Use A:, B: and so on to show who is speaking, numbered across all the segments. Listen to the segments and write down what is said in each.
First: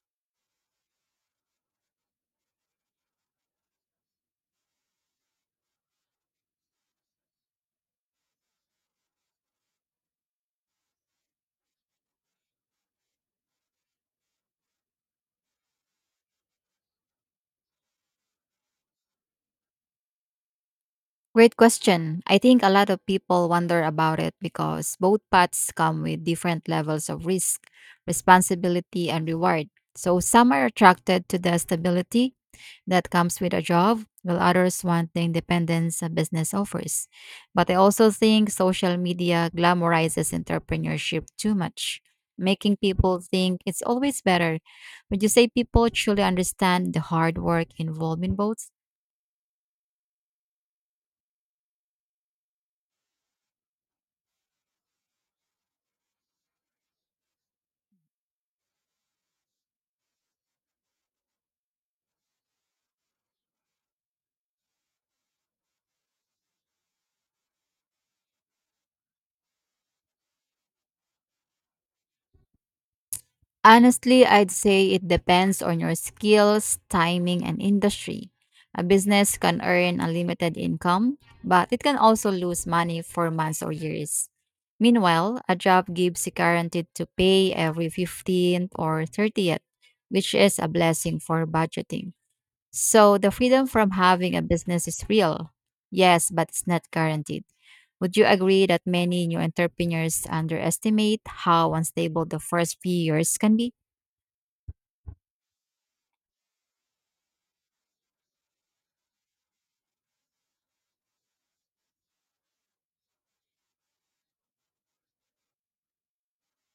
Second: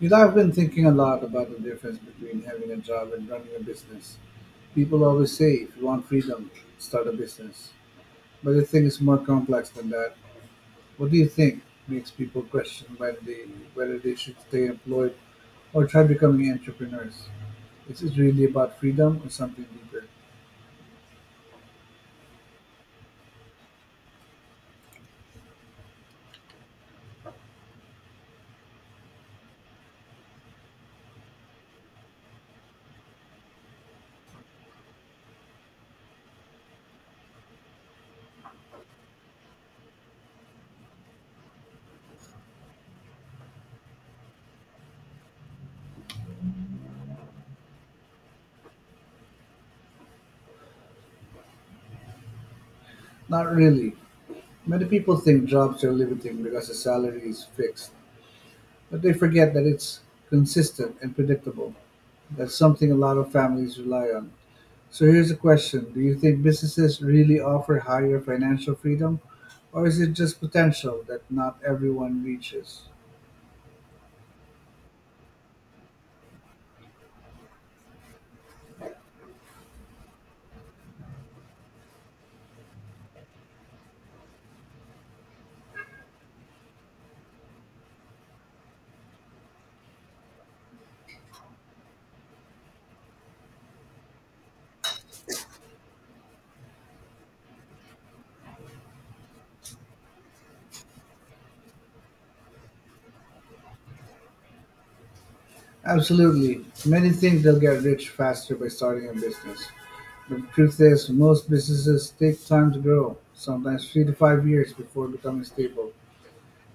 A: You know, I've been thinking a lot about the difference between having a job and running a business. People always say if you want freedom, start a business. But the thing is more complex than that. What do you think makes people question whether they should stay employed or try becoming entrepreneurs? Is it really about freedom or something deeper?
B: Great question. I think a lot of people wonder about it because both paths come with different levels of risk, responsibility, and reward. So some are attracted to the stability that comes with a job, while others want the independence a business offers. But I also think social media glamorizes entrepreneurship too much, making people think it's always better. Would you say people truly understand the hard work involved in both?
A: Not really. Many people think jobs are limiting because the salary is fixed, but they forget that it's consistent and predictable. That's something a lot of families rely on. So here's a question. Do you think businesses really offer higher financial freedom, or is it just potential that not everyone reaches?
B: Honestly, I'd say it depends on your skills, timing, and industry. A business can earn unlimited income, but it can also lose money for months or years. Meanwhile, a job gives you guaranteed to pay every 15th or 30th, which is a blessing for budgeting. So the freedom from having a business is real. Yes, but it's not guaranteed. Would you agree that many new entrepreneurs underestimate how unstable the first few years can be?
A: Absolutely. Many think they'll get rich faster by starting a business. But the truth is, most businesses take time to grow, sometimes 3 to 5 years before becoming stable.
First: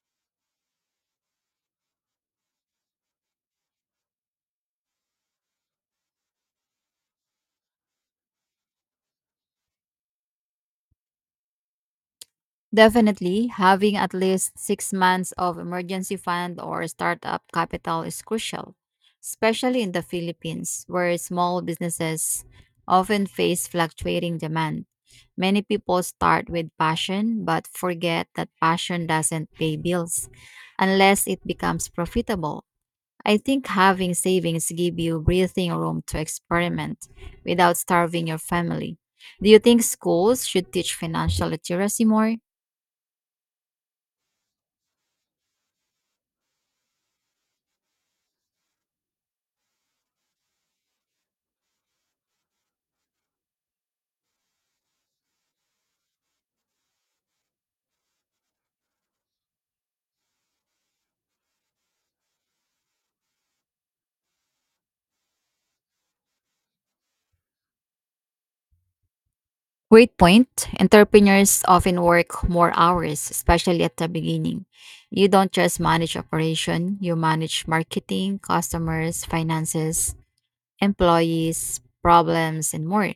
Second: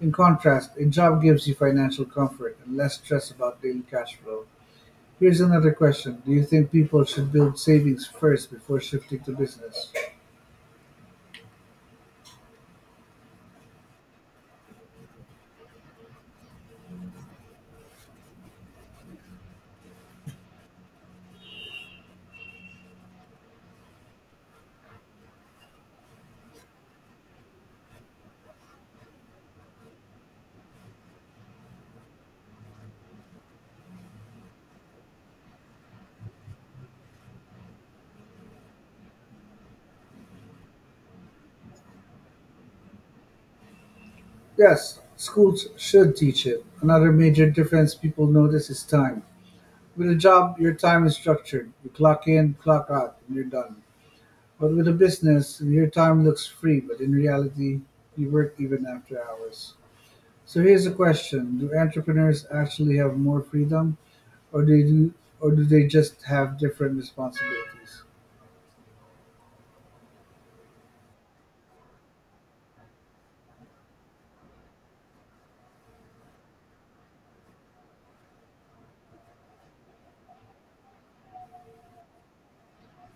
A: In contrast, a job gives you financial comfort and less stress about daily cash flow. Here's another question. Do you think people should build savings first before shifting to business?
B: Definitely, having at least 6 months of emergency fund or startup capital is crucial, especially in the Philippines, where small businesses often face fluctuating demand. Many people start with passion but forget that passion doesn't pay bills unless it becomes profitable. I think having savings give you breathing room to experiment without starving your family. Do you think schools should teach financial literacy more?
A: Yes, schools should teach it. Another major difference people notice is time. With a job, your time is structured. You clock in, clock out, and you're done. But with a business, your time looks free, but in reality, you work even after hours. So here's a question: Do entrepreneurs actually have more freedom, or do do, or do they just have different responsibilities?
B: Great point. Entrepreneurs often work more hours, especially at the beginning. You don't just manage operation, you manage marketing, customers, finances, employees, problems, and more.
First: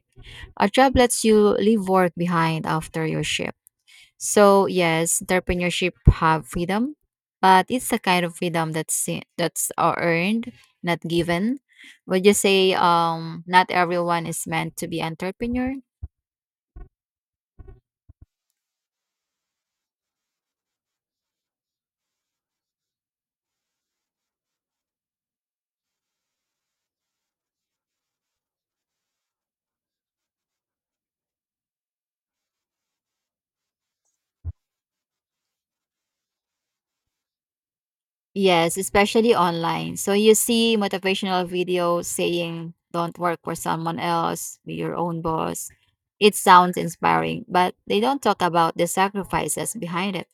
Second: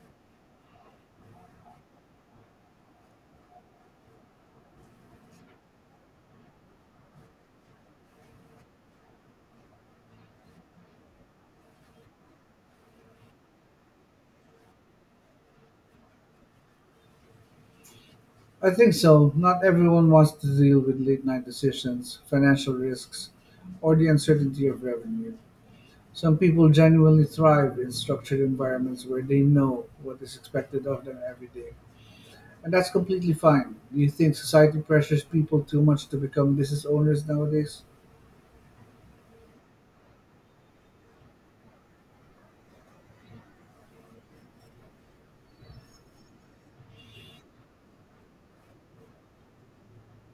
B: A job lets you leave work behind after your shift. So yes, entrepreneurship have freedom, but it's the kind of freedom that's earned, not given. Would you say not everyone is meant to be entrepreneur?
A: I think so. Not everyone wants to deal with late night decisions, financial risks, or the uncertainty of revenue. Some people genuinely thrive in structured environments where they know what is expected of them every day, and that's completely fine. Do you think society pressures people too much to become business owners nowadays?
B: Yes, especially online. So you see motivational videos saying, don't work for someone else, be your own boss. It sounds inspiring, but they don't talk about the sacrifices behind it,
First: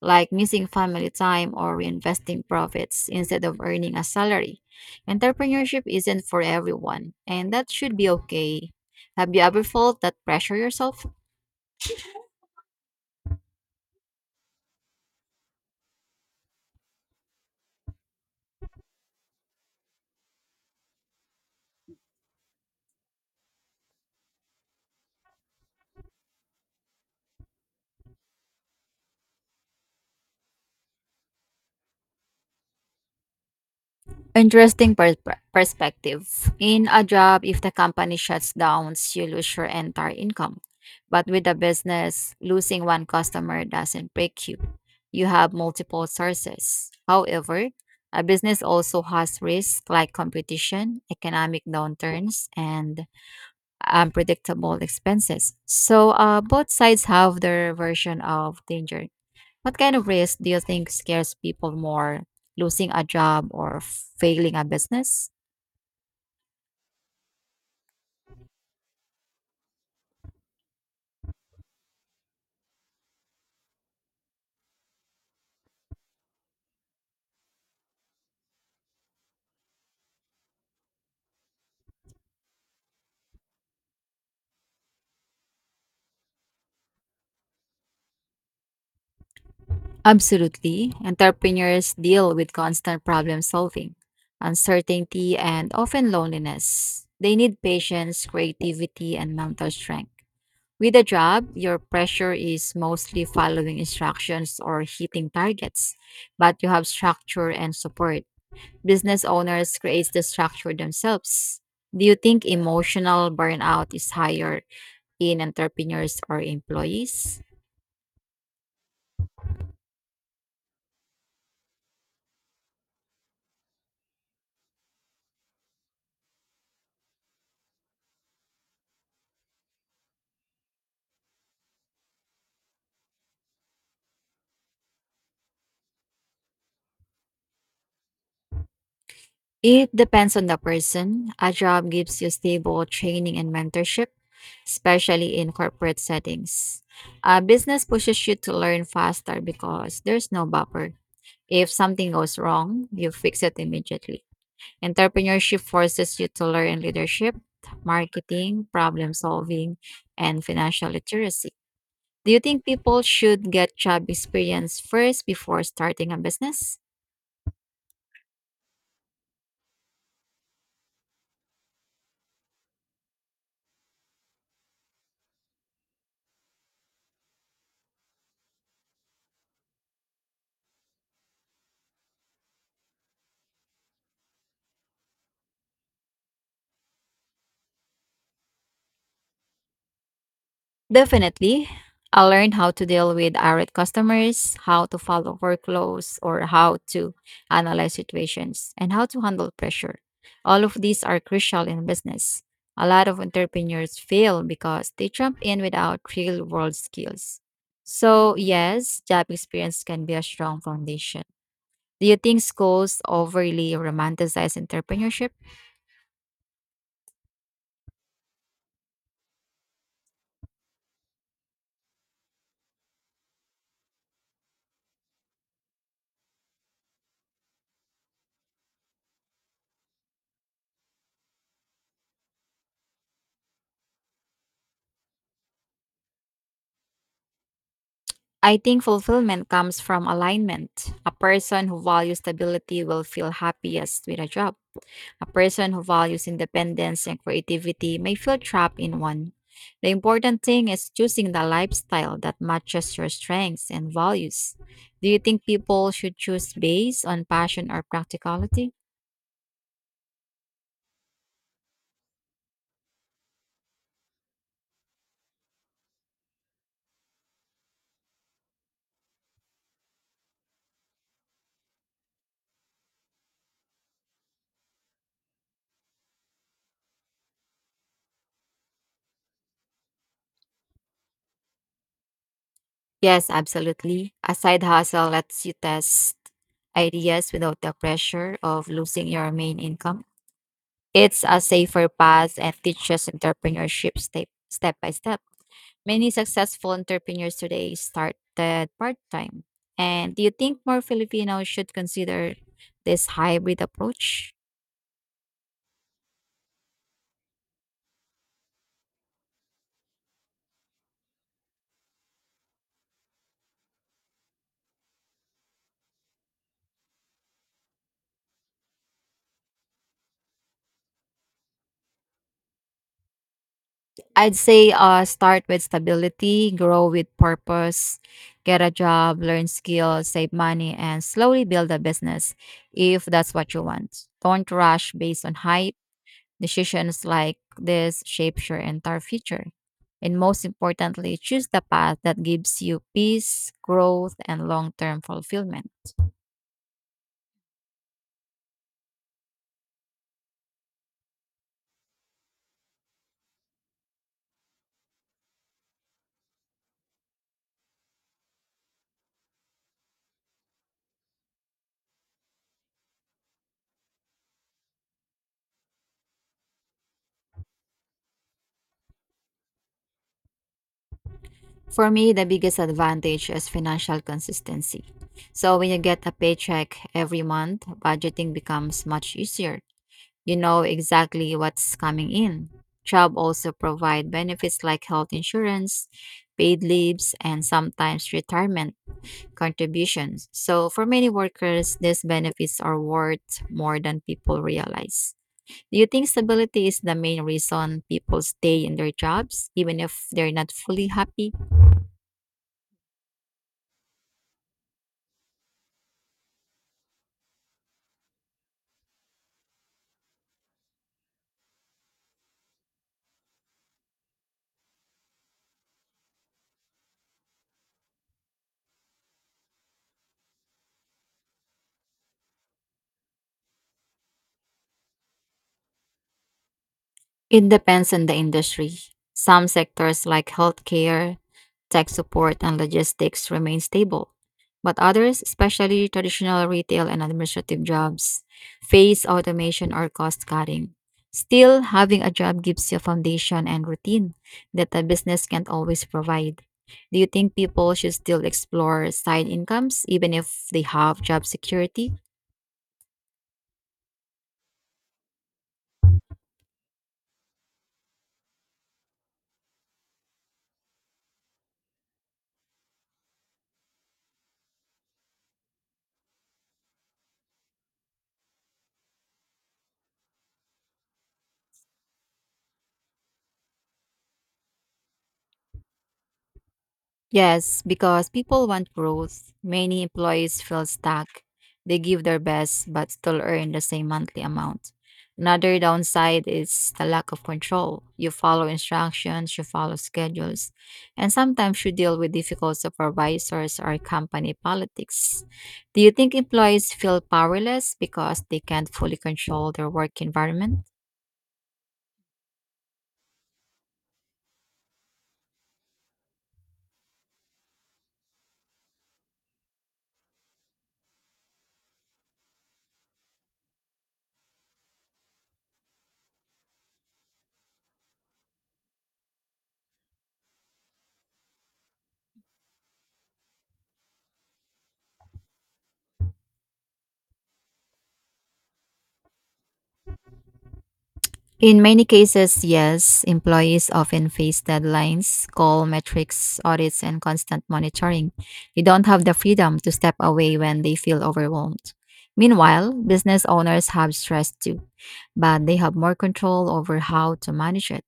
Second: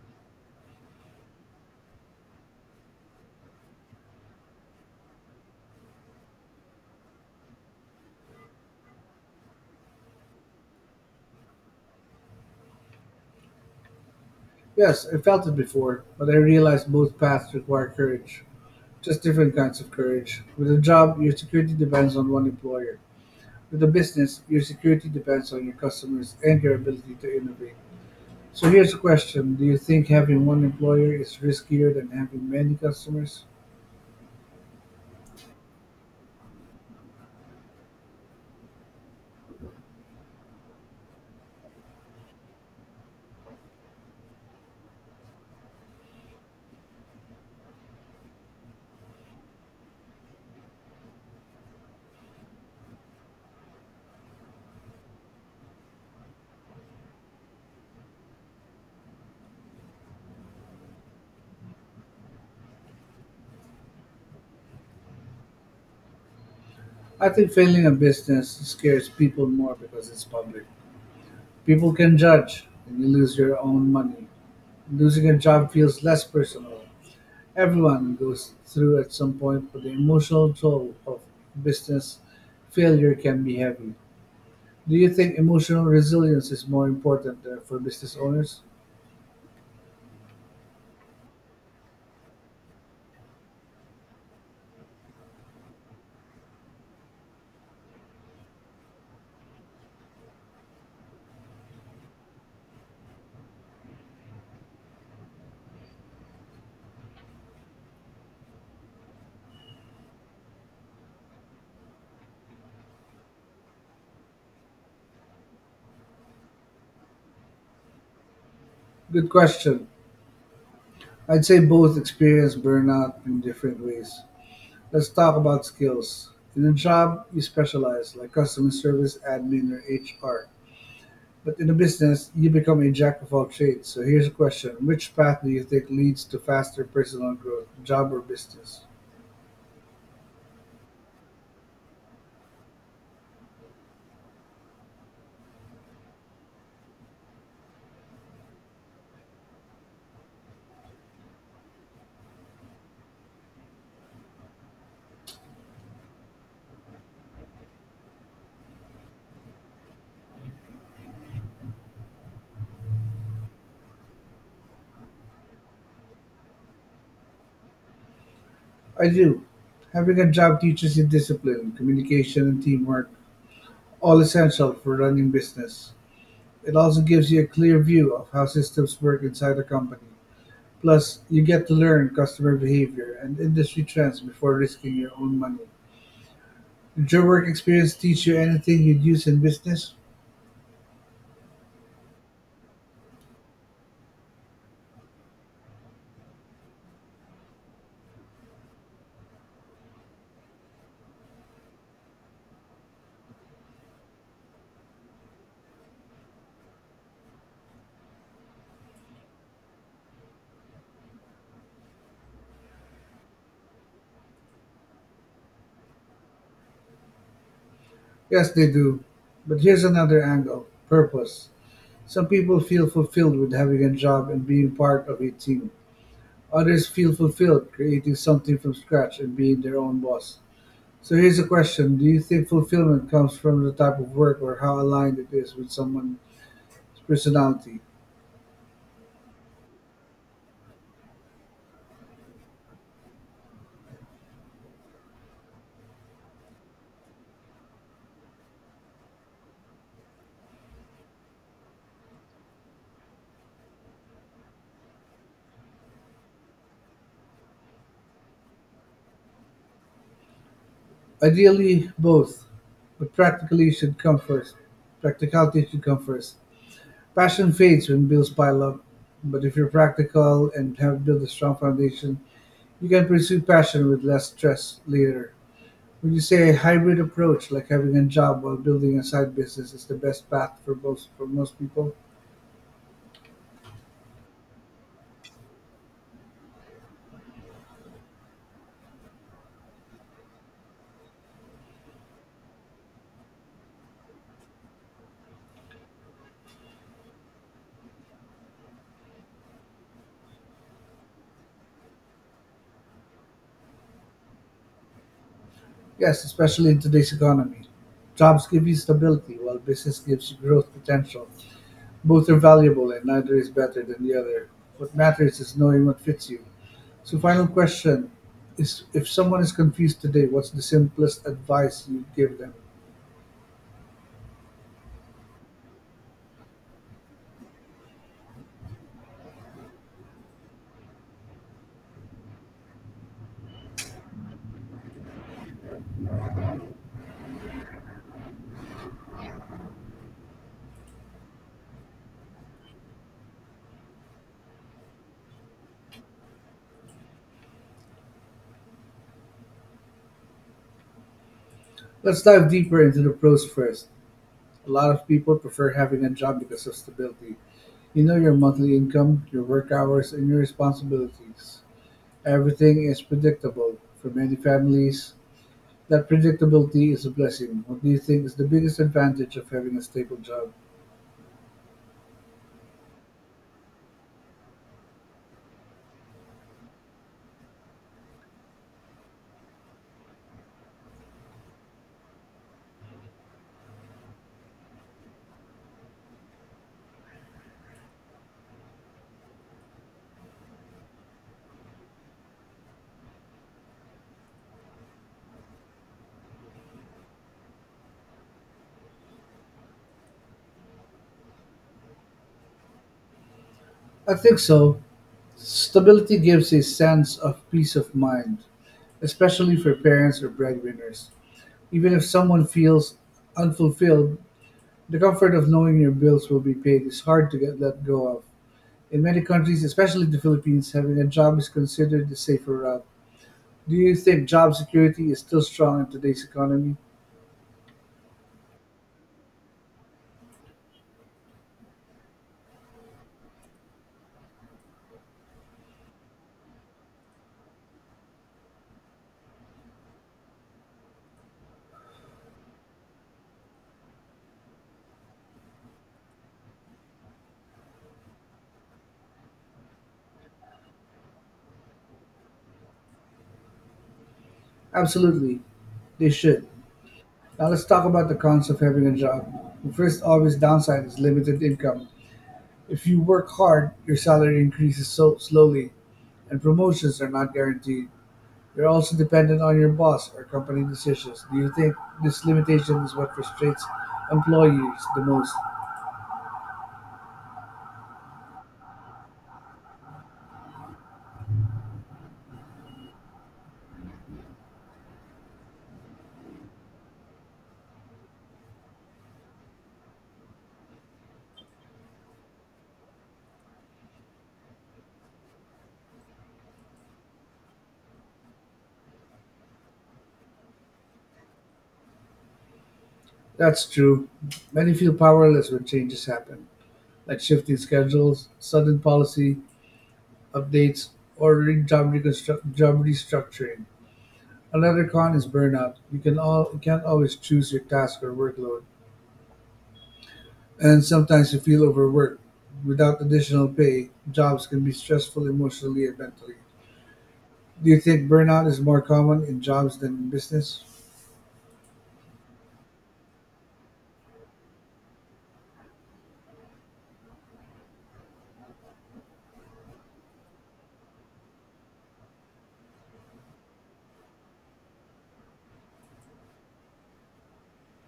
B: like missing family time or reinvesting profits instead of earning a salary. Entrepreneurship isn't for everyone, and that should be okay. Have you ever felt that pressure yourself?
A: Yes, I felt it before, but I realized both paths require courage. Just different kinds of courage. With a job, your security depends on one employer. With a business, your security depends on your customers and your ability to innovate. So here's a question. Do you think having one employer is riskier than having many customers?
B: Interesting perspective. In a job, if the company shuts down, you lose your entire income. But with a business, losing one customer doesn't break you. You have multiple sources. However, a business also has risks like competition, economic downturns, and unpredictable expenses. So both sides have their version of danger. What kind of risk do you think scares people more, losing a job or failing a business?
A: I think failing a business scares people more because it's public. People can judge, and you lose your own money. Losing a job feels less personal. Everyone goes through at some point, but the emotional toll of business failure can be heavy. Do you think emotional resilience is more important for business owners?
B: Absolutely. Entrepreneurs deal with constant problem solving, uncertainty, and often loneliness. They need patience, creativity, and mental strength. With a job, your pressure is mostly following instructions or hitting targets, but you have structure and support. Business owners create the structure themselves. Do you think emotional burnout is higher in entrepreneurs or employees?
A: Good question. I'd say both experience burnout in different ways. Let's talk about skills. In a job, you specialize, like customer service, admin, or HR. But in a business, you become a jack-of-all-trades, so here's a question: which path do you think leads to faster personal growth, job or business?
B: It depends on the person. A job gives you stable training and mentorship, especially in corporate settings. A business pushes you to learn faster because there's no buffer. If something goes wrong, you fix it immediately. Entrepreneurship forces you to learn leadership, marketing, problem solving, and financial literacy. Do you think people should get job experience first before starting a business?
A: I do. Having a job teaches you discipline, communication, and teamwork, all essential for running business. It also gives you a clear view of how systems work inside a company. Plus, you get to learn customer behavior and industry trends before risking your own money. Did your work experience teach you anything you'd use in business?
B: Definitely. I learned how to deal with irate customers, how to follow workflows, or how to analyze situations, and how to handle pressure. All of these are crucial in business. A lot of entrepreneurs fail because they jump in without real world skills. So, yes, job experience can be a strong foundation. Do you think schools overly romanticize entrepreneurship?
A: Yes, they do. But here's another angle purpose. Some people feel fulfilled with having a job and being part of a team. Others feel fulfilled creating something from scratch and being their own boss. So here's a question. Do you think fulfillment comes from the type of work or how aligned it is with someone's personality?
B: I think fulfillment comes from alignment. A person who values stability will feel happiest with a job. A person who values independence and creativity may feel trapped in one. The important thing is choosing the lifestyle that matches your strengths and values. Do you think people should choose based on passion or practicality?
A: Ideally, both, but practically should come first. Practicality should come first. Passion fades when bills pile up, but if you're practical and have built a strong foundation, you can pursue passion with less stress later. Would you say a hybrid approach, like having a job while building a side business, is the best path for most people?
B: Yes, absolutely. A side hustle lets you test ideas without the pressure of losing your main income. It's a safer path and teaches entrepreneurship step by step. Many successful entrepreneurs today started part time. And do you think more Filipinos should consider this hybrid approach?
A: Yes, especially in today's economy. Jobs give you stability, while business gives you growth potential. Both are valuable, and neither is better than the other. What matters is knowing what fits you. So, final question is: If someone is confused today, what's the simplest advice you give them?
B: I'd say start with stability, grow with purpose, get a job, learn skills, save money, and slowly build a business if that's what you want. Don't rush based on hype. Decisions like this shapes your entire future. And most importantly, choose the path that gives you peace, growth, and long term fulfillment.
A: Let's dive deeper into the pros first. A lot of people prefer having a job because of stability. You know your monthly income, your work hours, and your responsibilities. Everything is predictable. For many families, that predictability is a blessing. What do you think is the biggest advantage of having a stable job?
B: For me, the biggest advantage is financial consistency. So, when you get a paycheck every month, budgeting becomes much easier. You know exactly what's coming in. Job also provide benefits like health insurance, paid leaves, and sometimes retirement contributions. So, for many workers, these benefits are worth more than people realize. Do you think stability is the main reason people stay in their jobs, even if they're not fully happy?
A: I think so. Stability gives a sense of peace of mind, especially for parents or breadwinners. Even if someone feels unfulfilled, the comfort of knowing your bills will be paid is hard to get let go of. In many countries, especially the Philippines, having a job is considered the safer route. Do you think job security is still strong in today's economy?
B: It depends on the industry. Some sectors like healthcare, tech support, and logistics remain stable, but others, especially traditional retail and administrative jobs, face automation or cost cutting. Still, having a job gives you a foundation and routine that a business can't always provide. Do you think people should still explore side incomes even if they have job security?
A: Absolutely, they should. Now let's talk about the cons of having a job. The first obvious downside is limited income. If you work hard, your salary increases so slowly, and promotions are not guaranteed. You're also dependent on your boss or company decisions. Do you think this limitation is what frustrates employees the most?
B: Yes, because people want growth. Many employees feel stuck. They give their best but still earn the same monthly amount. Another downside is the lack of control. You follow instructions, you follow schedules, and sometimes you deal with difficult supervisors or company politics. Do you think employees feel powerless because they can't fully control their work environment?
A: That's true. Many feel powerless when changes happen, like shifting schedules, sudden policy, updates, or job restructuring. Another con is burnout. You can't always choose your task or workload, and sometimes you feel overworked. Without additional pay, jobs can be stressful emotionally and mentally. Do you think burnout is more common in jobs than in business?
B: In many cases, yes, employees often face deadlines, goal metrics, audits, and constant monitoring. They don't have the freedom to step away when they feel overwhelmed. Meanwhile, business owners have stress too, but they have more control over how to manage it.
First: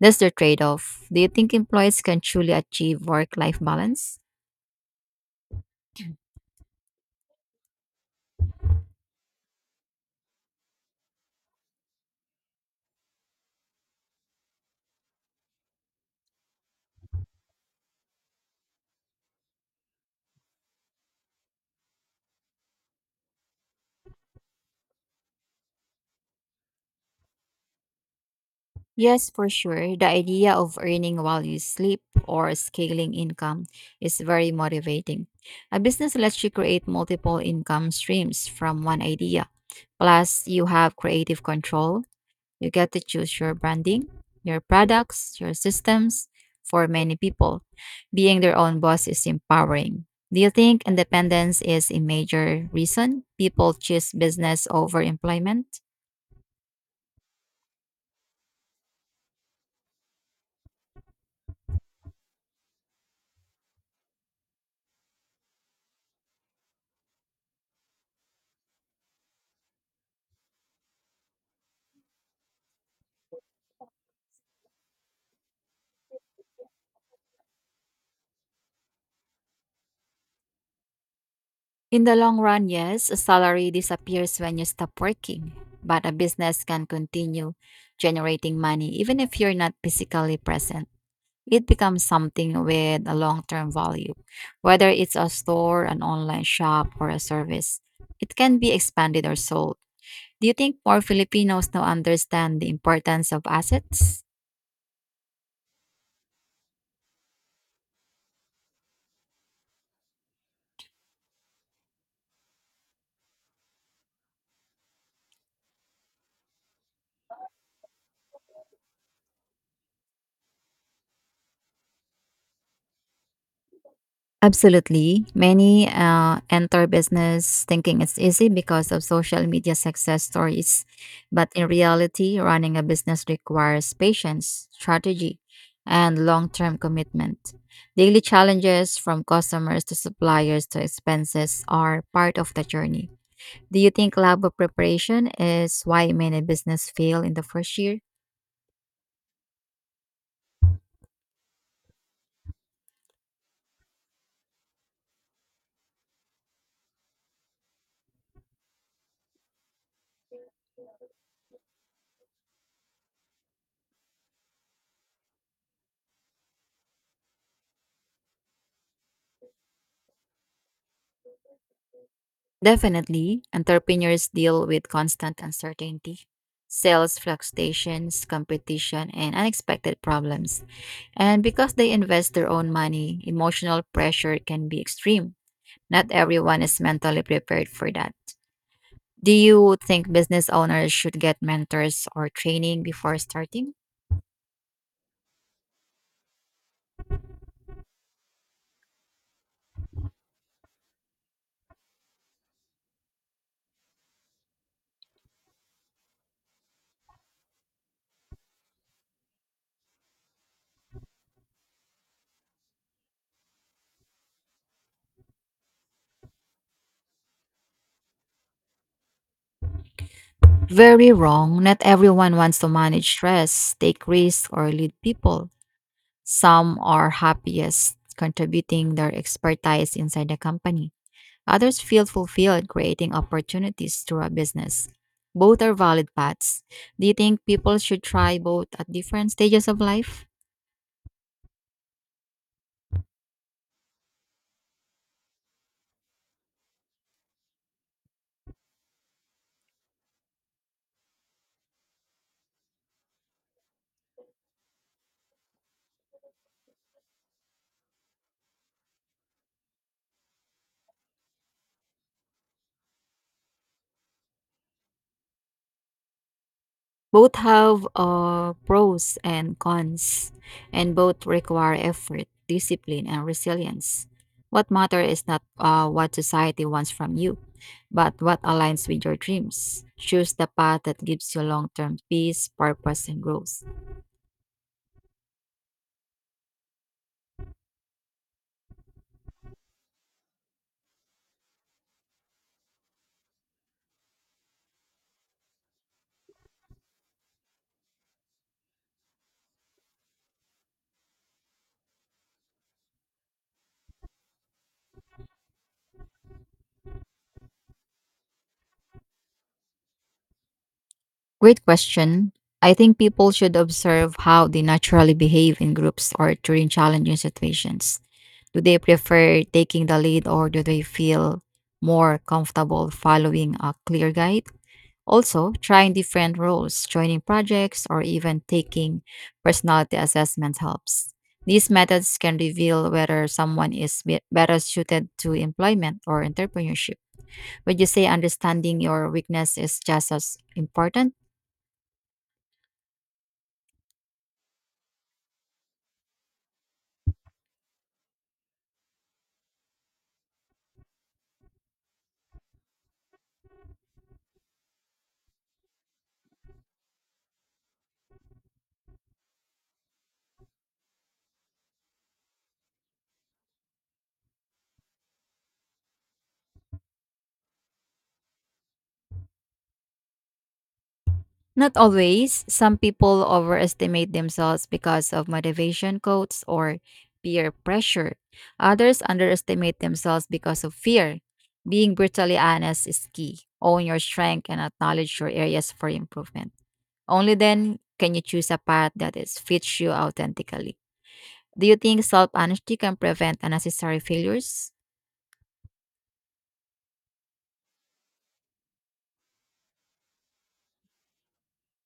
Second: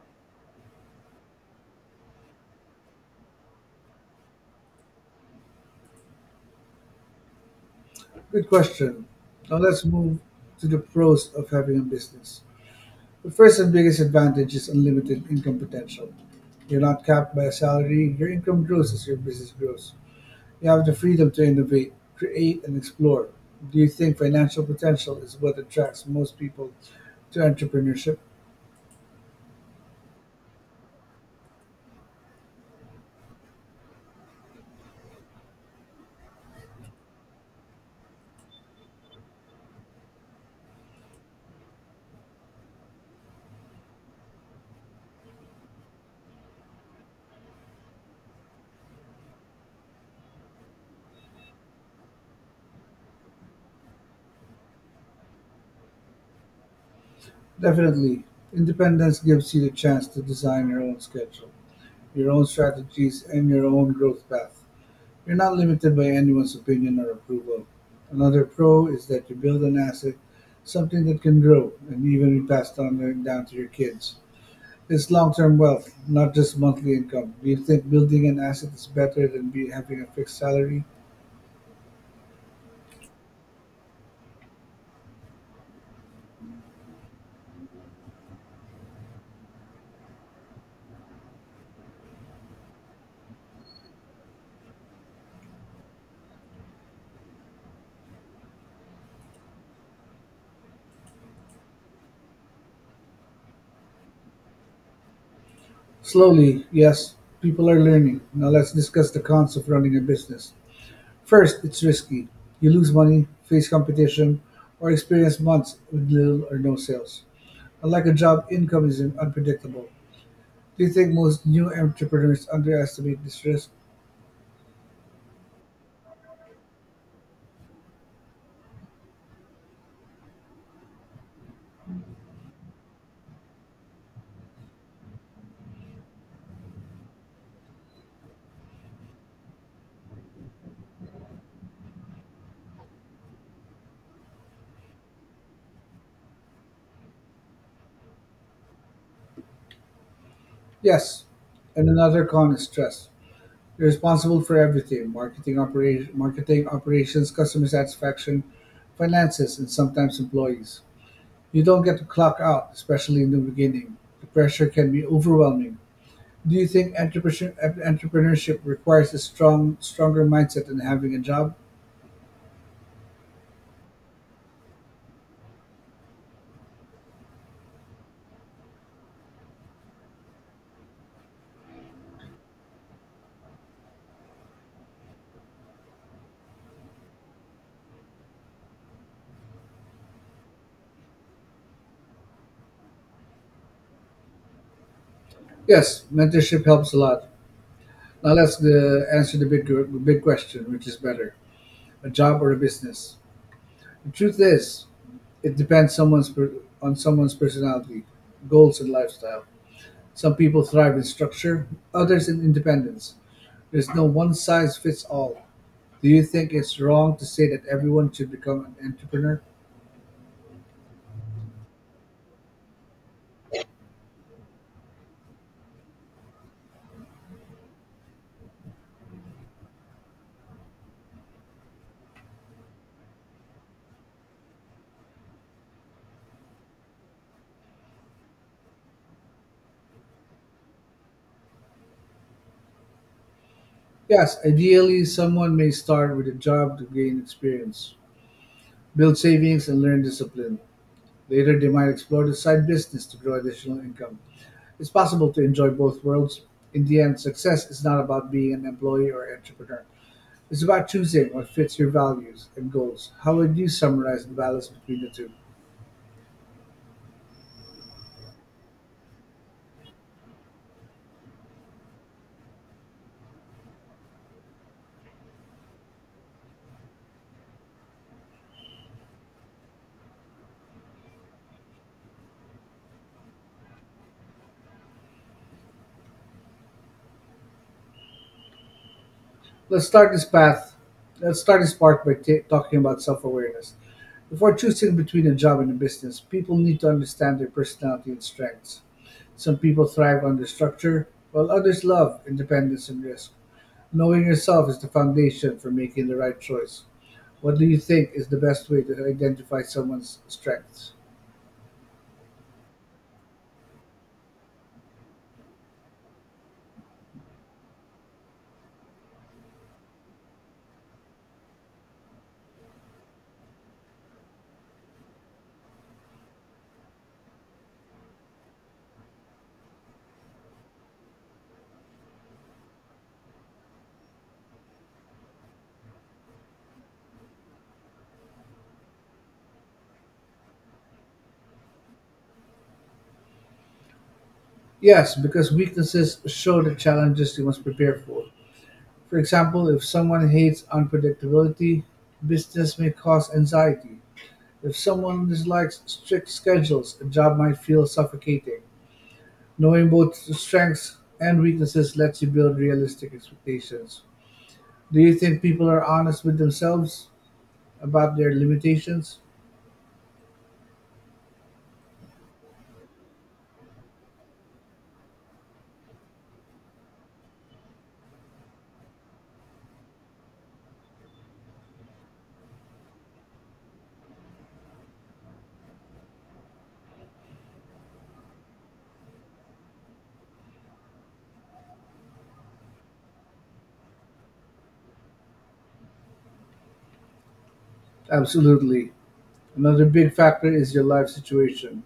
B: That's the trade off. Do you think employees can truly achieve work life balance?
A: Good question. Now let's move to the pros of having a business. The first and biggest advantage is unlimited income potential. You're not capped by a salary. Your income grows as your business grows. You have the freedom to innovate, create and explore. Do you think financial potential is what attracts most people to entrepreneurship?
B: Yes, for sure. The idea of earning while you sleep or scaling income is very motivating. A business lets you create multiple income streams from one idea. Plus, you have creative control. You get to choose your branding, your products, your systems. For many people, being their own boss is empowering. Do you think independence is a major reason people choose business over employment?
A: Definitely. Independence gives you the chance to design your own schedule, your own strategies, and your own growth path. You're not limited by anyone's opinion or approval. Another pro is that you build an asset, something that can grow and even be passed on down to your kids. It's long-term wealth, not just monthly income. Do you think building an asset is better than be having a fixed salary?
B: In the long run, yes, a salary disappears when you stop working, but a business can continue generating money even if you're not physically present. It becomes something with a long term value, whether it's a store, an online shop, or a service. It can be expanded or sold. Do you think more Filipinos now understand the importance of assets?
A: Slowly, yes, people are learning. Now let's discuss the cons of running a business. First, it's risky. You lose money, face competition, or experience months with little or no sales. Unlike a job, income is unpredictable. Do you think most new entrepreneurs underestimate this risk?
B: Absolutely. Many enter business thinking it's easy because of social media success stories. But in reality, running a business requires patience, strategy, and long term commitment. Daily challenges from customers to suppliers to expenses are part of the journey. Do you think lack of preparation is why many business fail in the first year?
A: Yes. And another con is stress. You're responsible for everything marketing, marketing operations, customer satisfaction, finances, and sometimes employees. You don't get to clock out, especially in the beginning. The pressure can be overwhelming. Do you think entrepreneurship requires a stronger mindset than having a job?
B: Definitely, entrepreneurs deal with constant uncertainty, sales fluctuations, competition, and unexpected problems. And because they invest their own money, emotional pressure can be extreme. Not everyone is mentally prepared for that. Do you think business owners should get mentors or training before starting?
A: Yes, mentorship helps a lot. Now let's answer the the big question, which is better, a job or a business? The truth is, it depends on someone's personality, goals, and lifestyle. Some people thrive in structure, others in independence. There's no one size fits all. Do you think it's wrong to say that everyone should become an entrepreneur?
B: Very wrong. Not everyone wants to manage stress, take risks, or lead people. Some are happiest contributing their expertise inside the company. Others feel fulfilled creating opportunities through a business. Both are valid paths. Do you think people should try both at different stages of life?
A: Yes, ideally, someone may start with a job to gain experience, build savings, and learn discipline. Later, they might explore the side business to grow additional income. It's possible to enjoy both worlds. In the end, success is not about being an employee or entrepreneur. It's about choosing what fits your values and goals. How would you summarize the balance between the two?
B: Both have pros and cons, and both require effort, discipline, and resilience. What matters is not what society wants from you but what aligns with your dreams. Choose the path that gives you long term peace, purpose, and growth.
A: Let's start this path. Let's start this part by ta talking about self awareness. Before choosing between a job and a business, people need to understand their personality and strengths. Some people thrive under structure, while others love independence and risk. Knowing yourself is the foundation for making the right choice. What do you think is the best way to identify someone's strengths?
B: Great question. I think people should observe how they naturally behave in groups or during challenging situations. Do they prefer taking the lead or do they feel more comfortable following a clear guide? Also, trying different roles, joining projects, or even taking personality assessments helps. These methods can reveal whether someone is better suited to employment or entrepreneurship. Would you say understanding your weakness is just as important?
A: Yes, because weaknesses show the challenges you must prepare for. For example, if someone hates unpredictability, business may cause anxiety. If someone dislikes strict schedules, a job might feel suffocating. Knowing both strengths and weaknesses lets you build realistic expectations. Do you think people are honest with themselves about their limitations?
B: Not always. Some people overestimate themselves because of motivation quotes or peer pressure. Others underestimate themselves because of fear. Being brutally honest is key. Own your strength and acknowledge your areas for improvement. Only then can you choose a path that is fits you authentically. Do you think self honesty can prevent unnecessary failures?
A: Absolutely. Another big factor is your life situation.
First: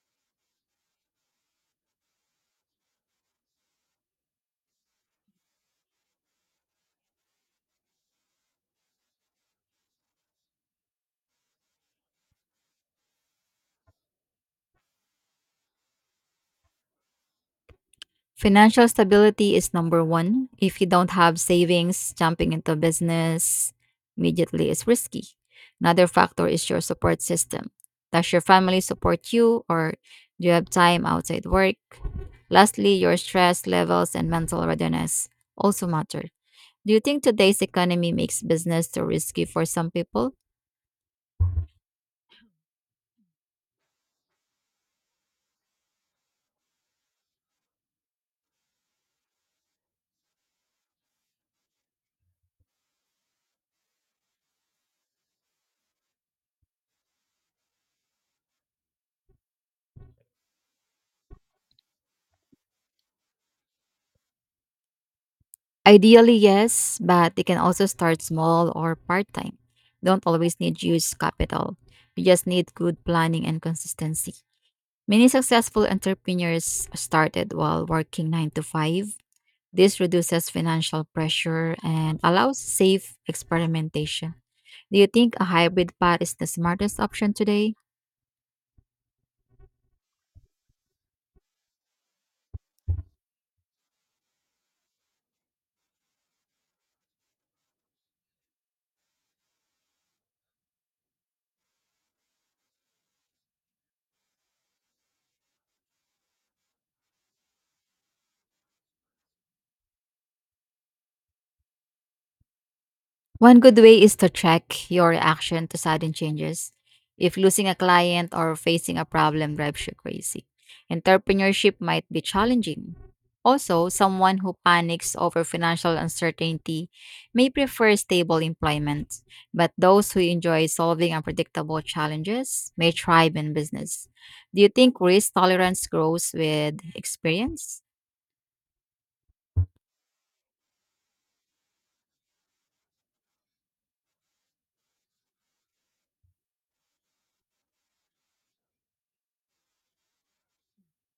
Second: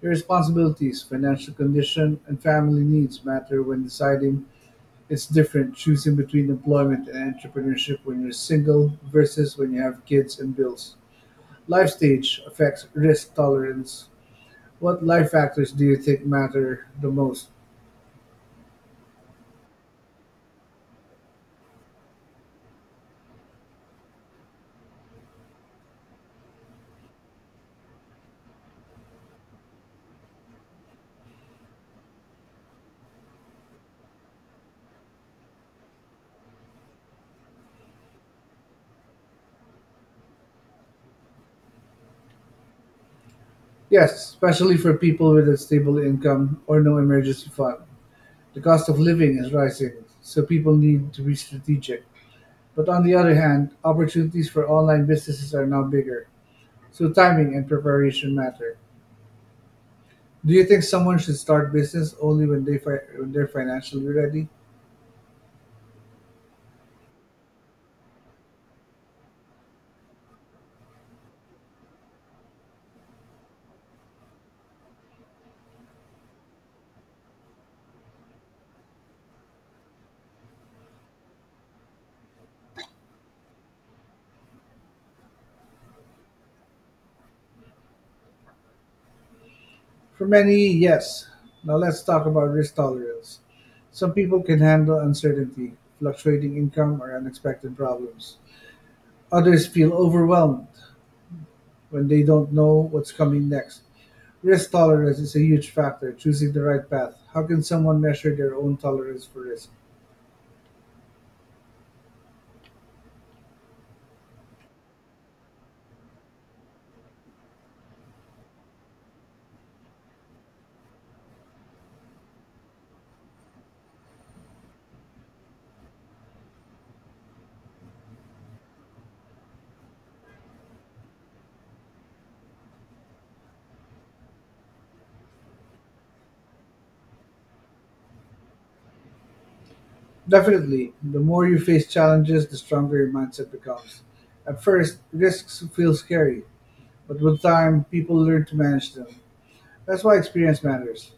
A: Your responsibilities, financial condition, and family needs matter when deciding. It's different choosing between employment and entrepreneurship when you're single versus when you have kids and bills. Life stage affects risk tolerance. What life factors do you think matter the most?
B: Financial stability is number one. If you don't have savings, jumping into business immediately is risky. Another factor is your support system. Does your family support you, or do you have time outside work? Lastly, your stress levels and mental readiness also matter. Do you think today's economy makes business too risky for some people?
A: Yes, especially for people with a stable income or no emergency fund. The cost of living is rising, so people need to be strategic. But on the other hand, opportunities for online businesses are now bigger, so timing and preparation matter. Do you think someone should start business only when they're financially ready?
B: Ideally, yes, but they can also start small or part time. Don't always need huge capital. You just need good planning and consistency. Many successful entrepreneurs started while working 9 to 5. This reduces financial pressure and allows safe experimentation. Do you think a hybrid path is the smartest option today?
A: For many, yes. Now let's talk about risk tolerance. Some people can handle uncertainty, fluctuating income, or unexpected problems. Others feel overwhelmed when they don't know what's coming next. Risk tolerance is a huge factor, choosing the right path. How can someone measure their own tolerance for risk?
B: One good way is to track your reaction to sudden changes. If losing a client or facing a problem drives you crazy, entrepreneurship might be challenging. Also, someone who panics over financial uncertainty may prefer stable employment, but those who enjoy solving unpredictable challenges may thrive in business. Do you think risk tolerance grows with experience?
A: Definitely, the more you face challenges, the stronger your mindset becomes. At first, risks feel scary, but with time, people learn to manage them. That's why experience matters.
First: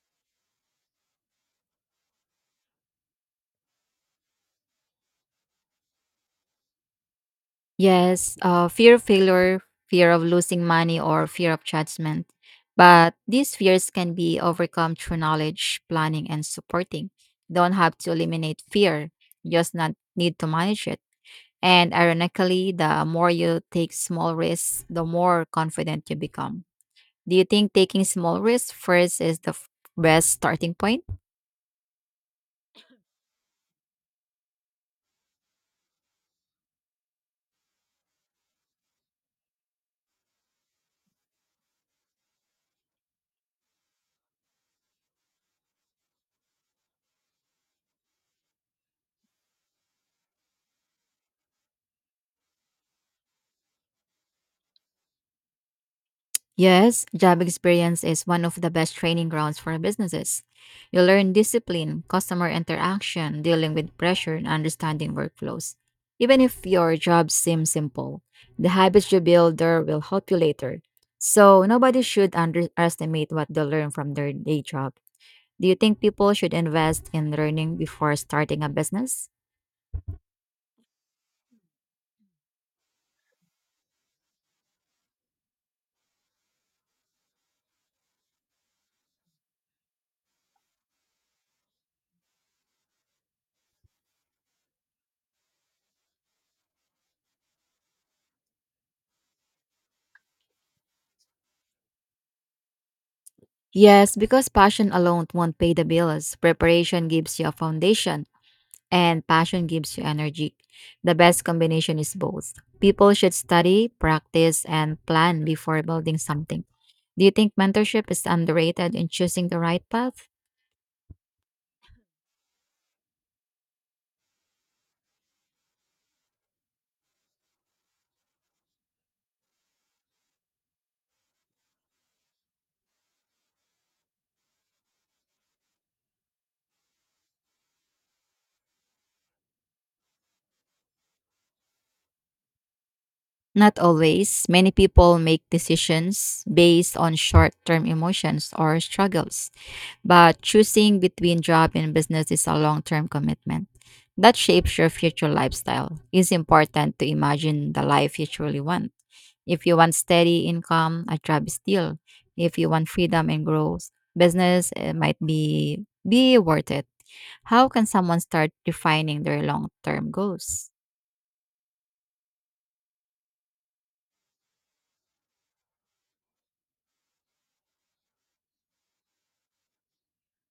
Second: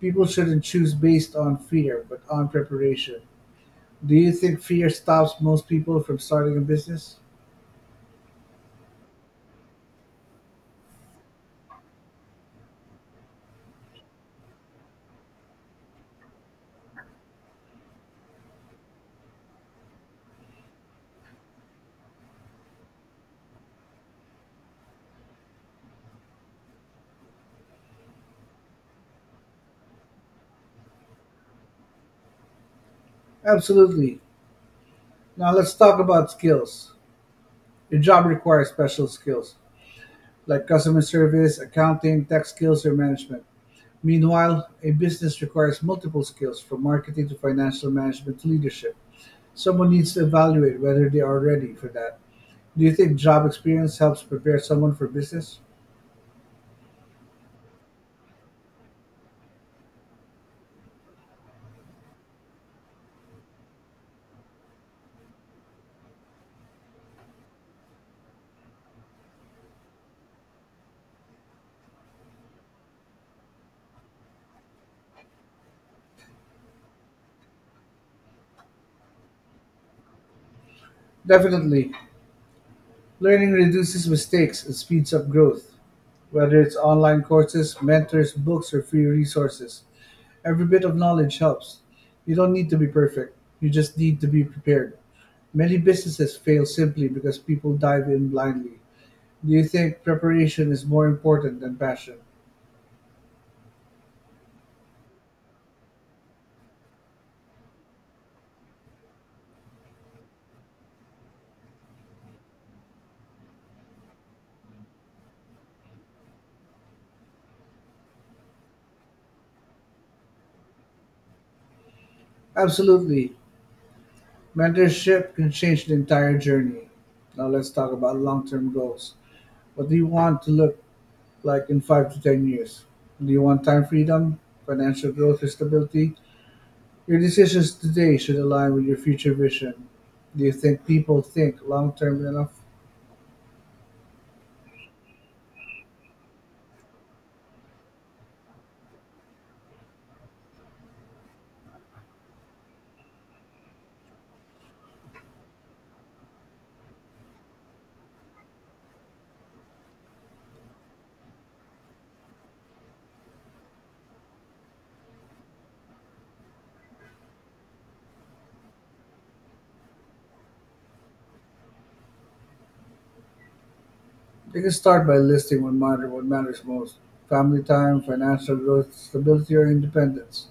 A: People shouldn't choose based on fear, but on preparation. Do you think fear stops most people from starting a business?
B: Yes, fear of failure, fear of losing money, or fear of judgment. But these fears can be overcome through knowledge, planning, and supporting. Don't have to eliminate fear, just not need to manage it. And ironically, the more you take small risks, the more confident you become. Do you think taking small risks first is best starting point?
A: Absolutely. Now let's talk about skills. Your job requires special skills, like customer service, accounting, tech skills, or management. Meanwhile, a business requires multiple skills from marketing to financial management to leadership. Someone needs to evaluate whether they are ready for that. Do you think job experience helps prepare someone for business?
B: Yes, job experience is one of the best training grounds for businesses. You learn discipline, customer interaction, dealing with pressure, and understanding workflows. Even if your job seems simple, the habits you build there will help you later. So, nobody should underestimate what they learn from their day job. Do you think people should invest in learning before starting a business?
A: Definitely. Learning reduces mistakes and speeds up growth, whether it's online courses, mentors, books, or free resources. Every bit of knowledge helps. You don't need to be perfect, you just need to be prepared. Many businesses fail simply because people dive in blindly. Do you think preparation is more important than passion?
B: Yes, because passion alone won't pay the bills. Preparation gives you a foundation and passion gives you energy. The best combination is both. People should study, practice, and plan before building something. Do you think mentorship is underrated in choosing the right path?
A: Absolutely. Mentorship can change the entire journey. Now let's talk about long-term goals. What do you want to look like in 5 to 10 years? Do you want time freedom, financial growth, or stability? Your decisions today should align with your future vision. Do you think people think long-term enough?
B: Not always. Many people make decisions based on short term emotions or struggles. But choosing between job and business is a long term commitment that shapes your future lifestyle. It's important to imagine the life you truly want. If you want steady income, a job is still. If you want freedom and growth, business might be worth it. How can someone start defining their long term goals?
A: You can start by listing what matters most: family time, financial growth, stability, or independence.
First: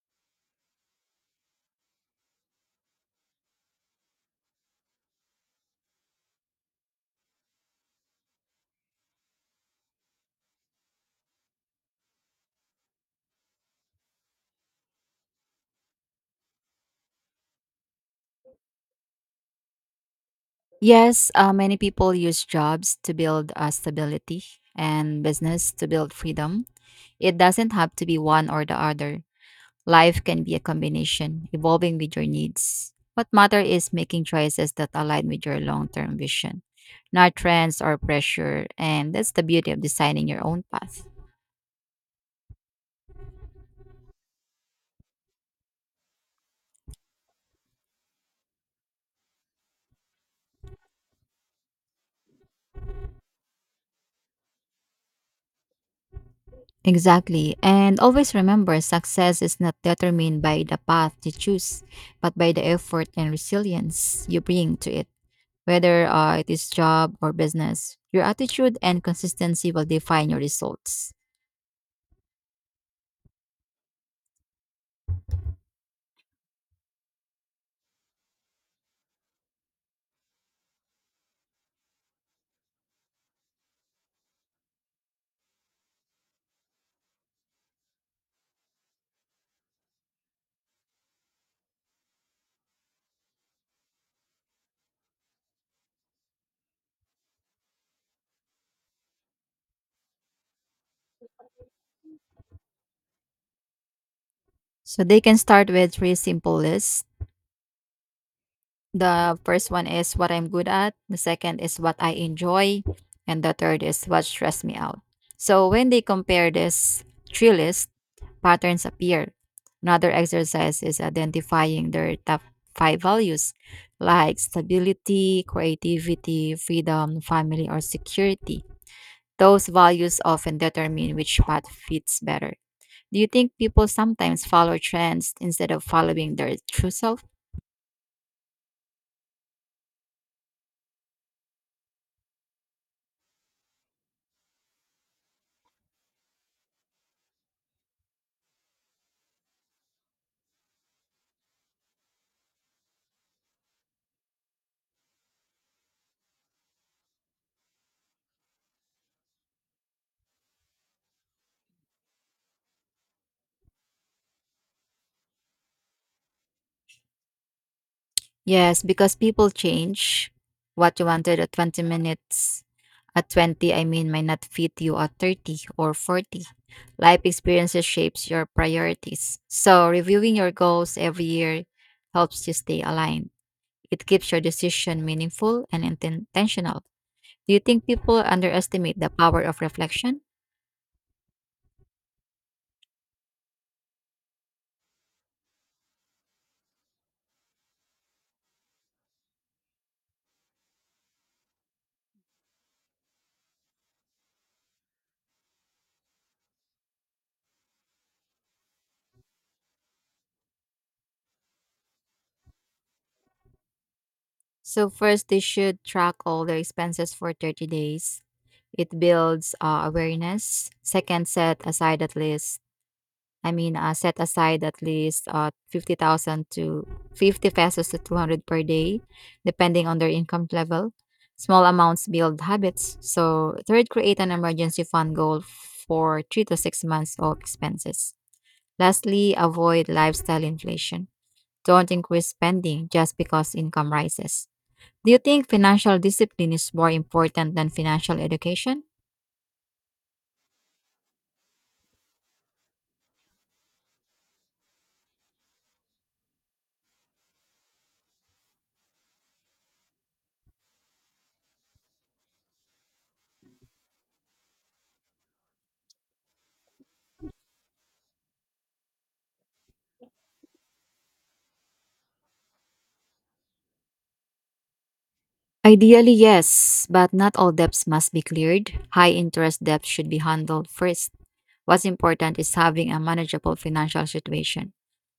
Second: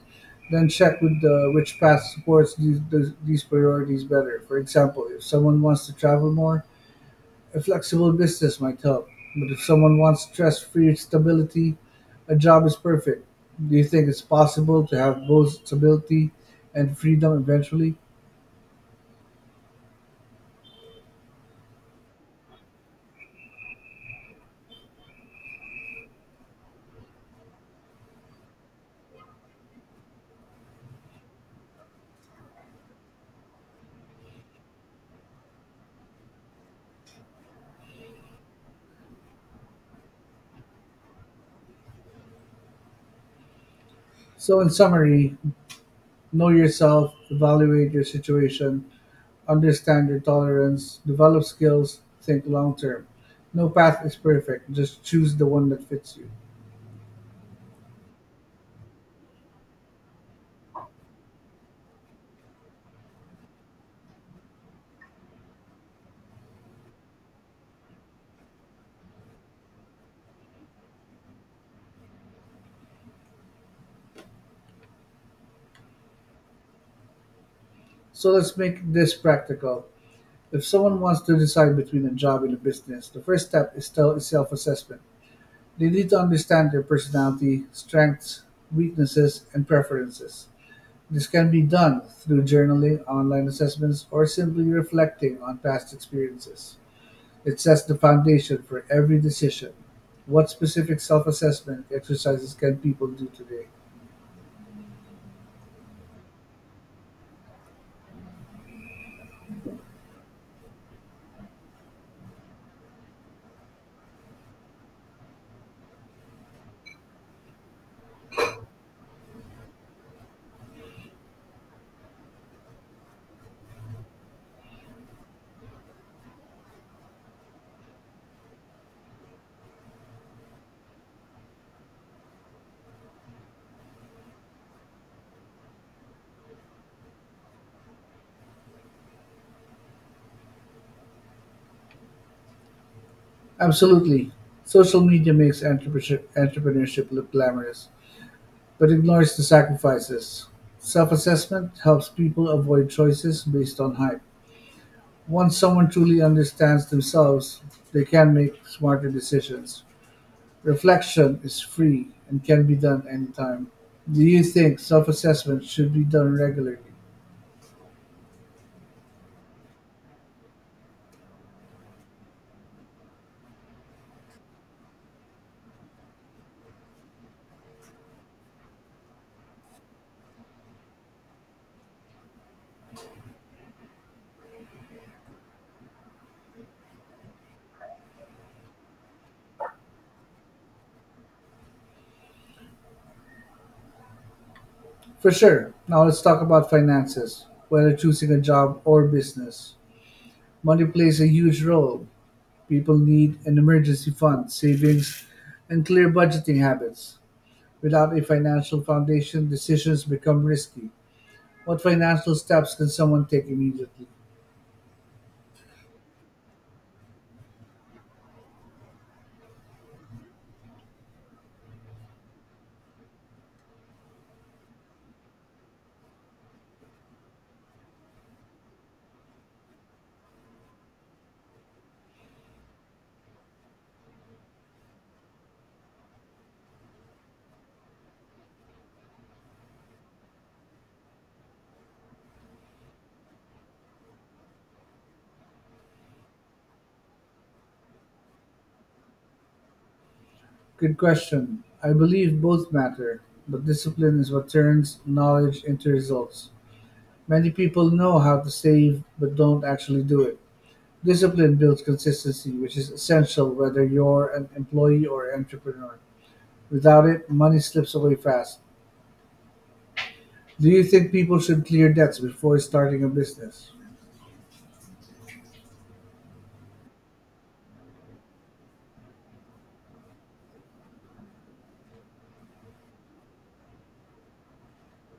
A: Then check with which path supports these priorities better. For example, if someone wants to travel more, a flexible business might help. But if someone wants stress-free stability, a job is perfect. Do you think it's possible to have both stability and freedom eventually?
B: Yes, many people use jobs to build stability and business to build freedom. It doesn't have to be one or the other. Life can be a combination, evolving with your needs. What matters is making choices that align with your long term vision, not trends or pressure. And that's the beauty of designing your own path.
A: So, in summary, know yourself, evaluate your situation, understand your tolerance, develop skills, think long term. No path is perfect, just choose the one that fits you.
B: Exactly. And always remember, success is not determined by the path you choose, but by the effort and resilience you bring to it. Whether it is job or business, your attitude and consistency will define your results.
A: So let's make this practical. If someone wants to decide between a job and a business, the first step is still self assessment. They need to understand their personality, strengths, weaknesses, and preferences. This can be done through journaling, online assessments, or simply reflecting on past experiences. It sets the foundation for every decision. What specific self assessment exercises can people do today?
B: So they can start with three simple lists. The first one is what I'm good at, the second is what I enjoy, and the third is what stress me out. So when they compare this three list, patterns appear. Another exercise is identifying their top five values like stability, creativity, freedom, family, or security. Those values often determine which path fits better. Do you think people sometimes follow trends instead of following their true self?
A: Absolutely. Social media makes entrepreneurship look glamorous, but ignores the sacrifices. Self assessment helps people avoid choices based on hype. Once someone truly understands themselves, they can make smarter decisions. Reflection is free and can be done anytime. Do you think self assessment should be done regularly?
B: Yes, because people change. What you wanted at 20 minutes at 20, I mean, might not fit you at 30 or 40. Life experiences shapes your priorities. So, reviewing your goals every year helps you stay aligned. It keeps your decision meaningful and intentional. Do you think people underestimate the power of reflection?
A: For sure. Now let's talk about finances. Whether choosing a job or business, money plays a huge role. People need an emergency fund, savings, and clear budgeting habits. Without a financial foundation, decisions become risky. What financial steps can someone take immediately?
B: So, first, they should track all their expenses for 30 days. It builds awareness. Second, set aside at least 50,000 to 50 pesos to 200 per day, depending on their income level. Small amounts build habits. So, third, create an emergency fund goal for 3 to 6 months of expenses. Lastly, avoid lifestyle inflation. Don't increase spending just because income rises. Do you think financial discipline is more important than financial education?
A: Good question. I believe both matter, but discipline is what turns knowledge into results. Many people know how to save but don't actually do it. Discipline builds consistency, which is essential whether you're an employee or an entrepreneur. Without it, money slips away fast. Do you think people should clear debts before starting a business?
B: Ideally, yes, but not all debts must be cleared. High interest debts should be handled first. What's important is having a manageable financial situation.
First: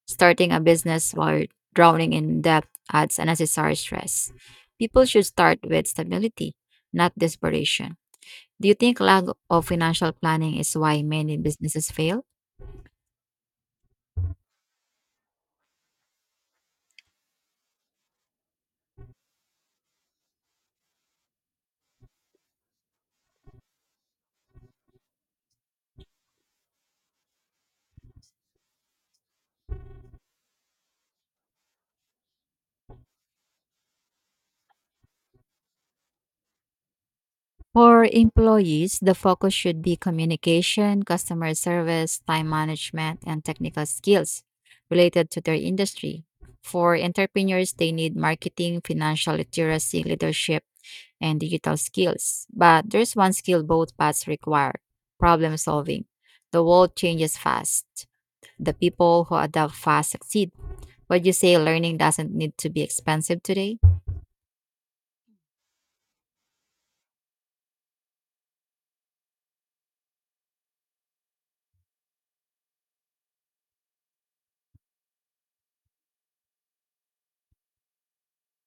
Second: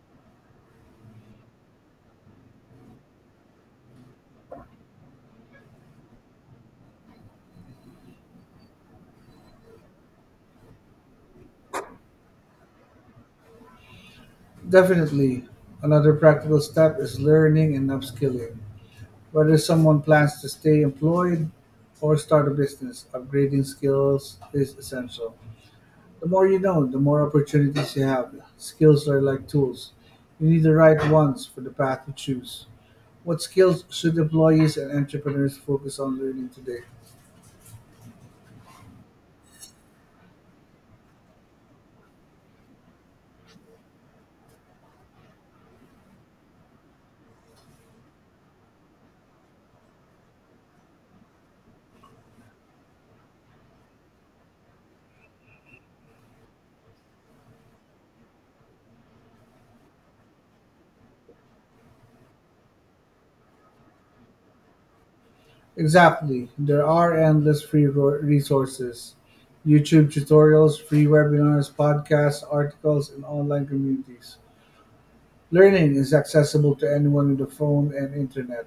B: Starting a business while drowning in debt adds unnecessary stress. People should start with stability, not desperation. Do you think lack of financial planning is why many businesses fail?
A: Definitely. Another practical step is learning and upskilling. Whether someone plans to stay employed or start a business, upgrading skills is essential. The more you know, the more opportunities you have. Skills are like tools. You need the right ones for the path you choose. What skills should employees and entrepreneurs focus on learning today?
B: For employees, the focus should be communication, customer service, time management, and technical skills related to their industry. For entrepreneurs, they need marketing, financial literacy, leadership, and digital skills. But there's one skill both paths require: problem solving. The world changes fast. The people who adapt fast succeed. But you say learning doesn't need to be expensive today?
A: Exactly. There are endless free resources: YouTube tutorials, free webinars, podcasts, articles, and online communities. Learning is accessible to anyone with a phone and internet.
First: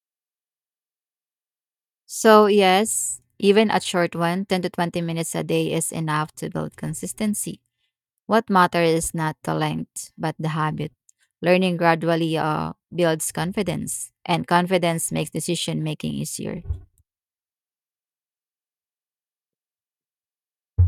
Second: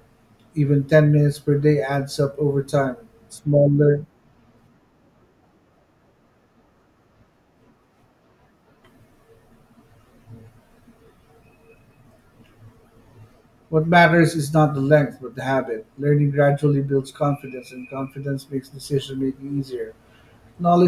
A: Even 10 minutes per day adds up
B: So,
A: over time.
B: yes, even a
A: Smaller.
B: short one, 10 to 20 minutes a day is enough to build consistency. What matters is not the length, but the habit. Learning gradually builds
A: What
B: confidence,
A: matters
B: and
A: is not the
B: confidence
A: length,
B: makes
A: but the
B: decision
A: habit.
B: making
A: Learning
B: easier.
A: gradually builds confidence, and confidence makes decision making easier. Knowledge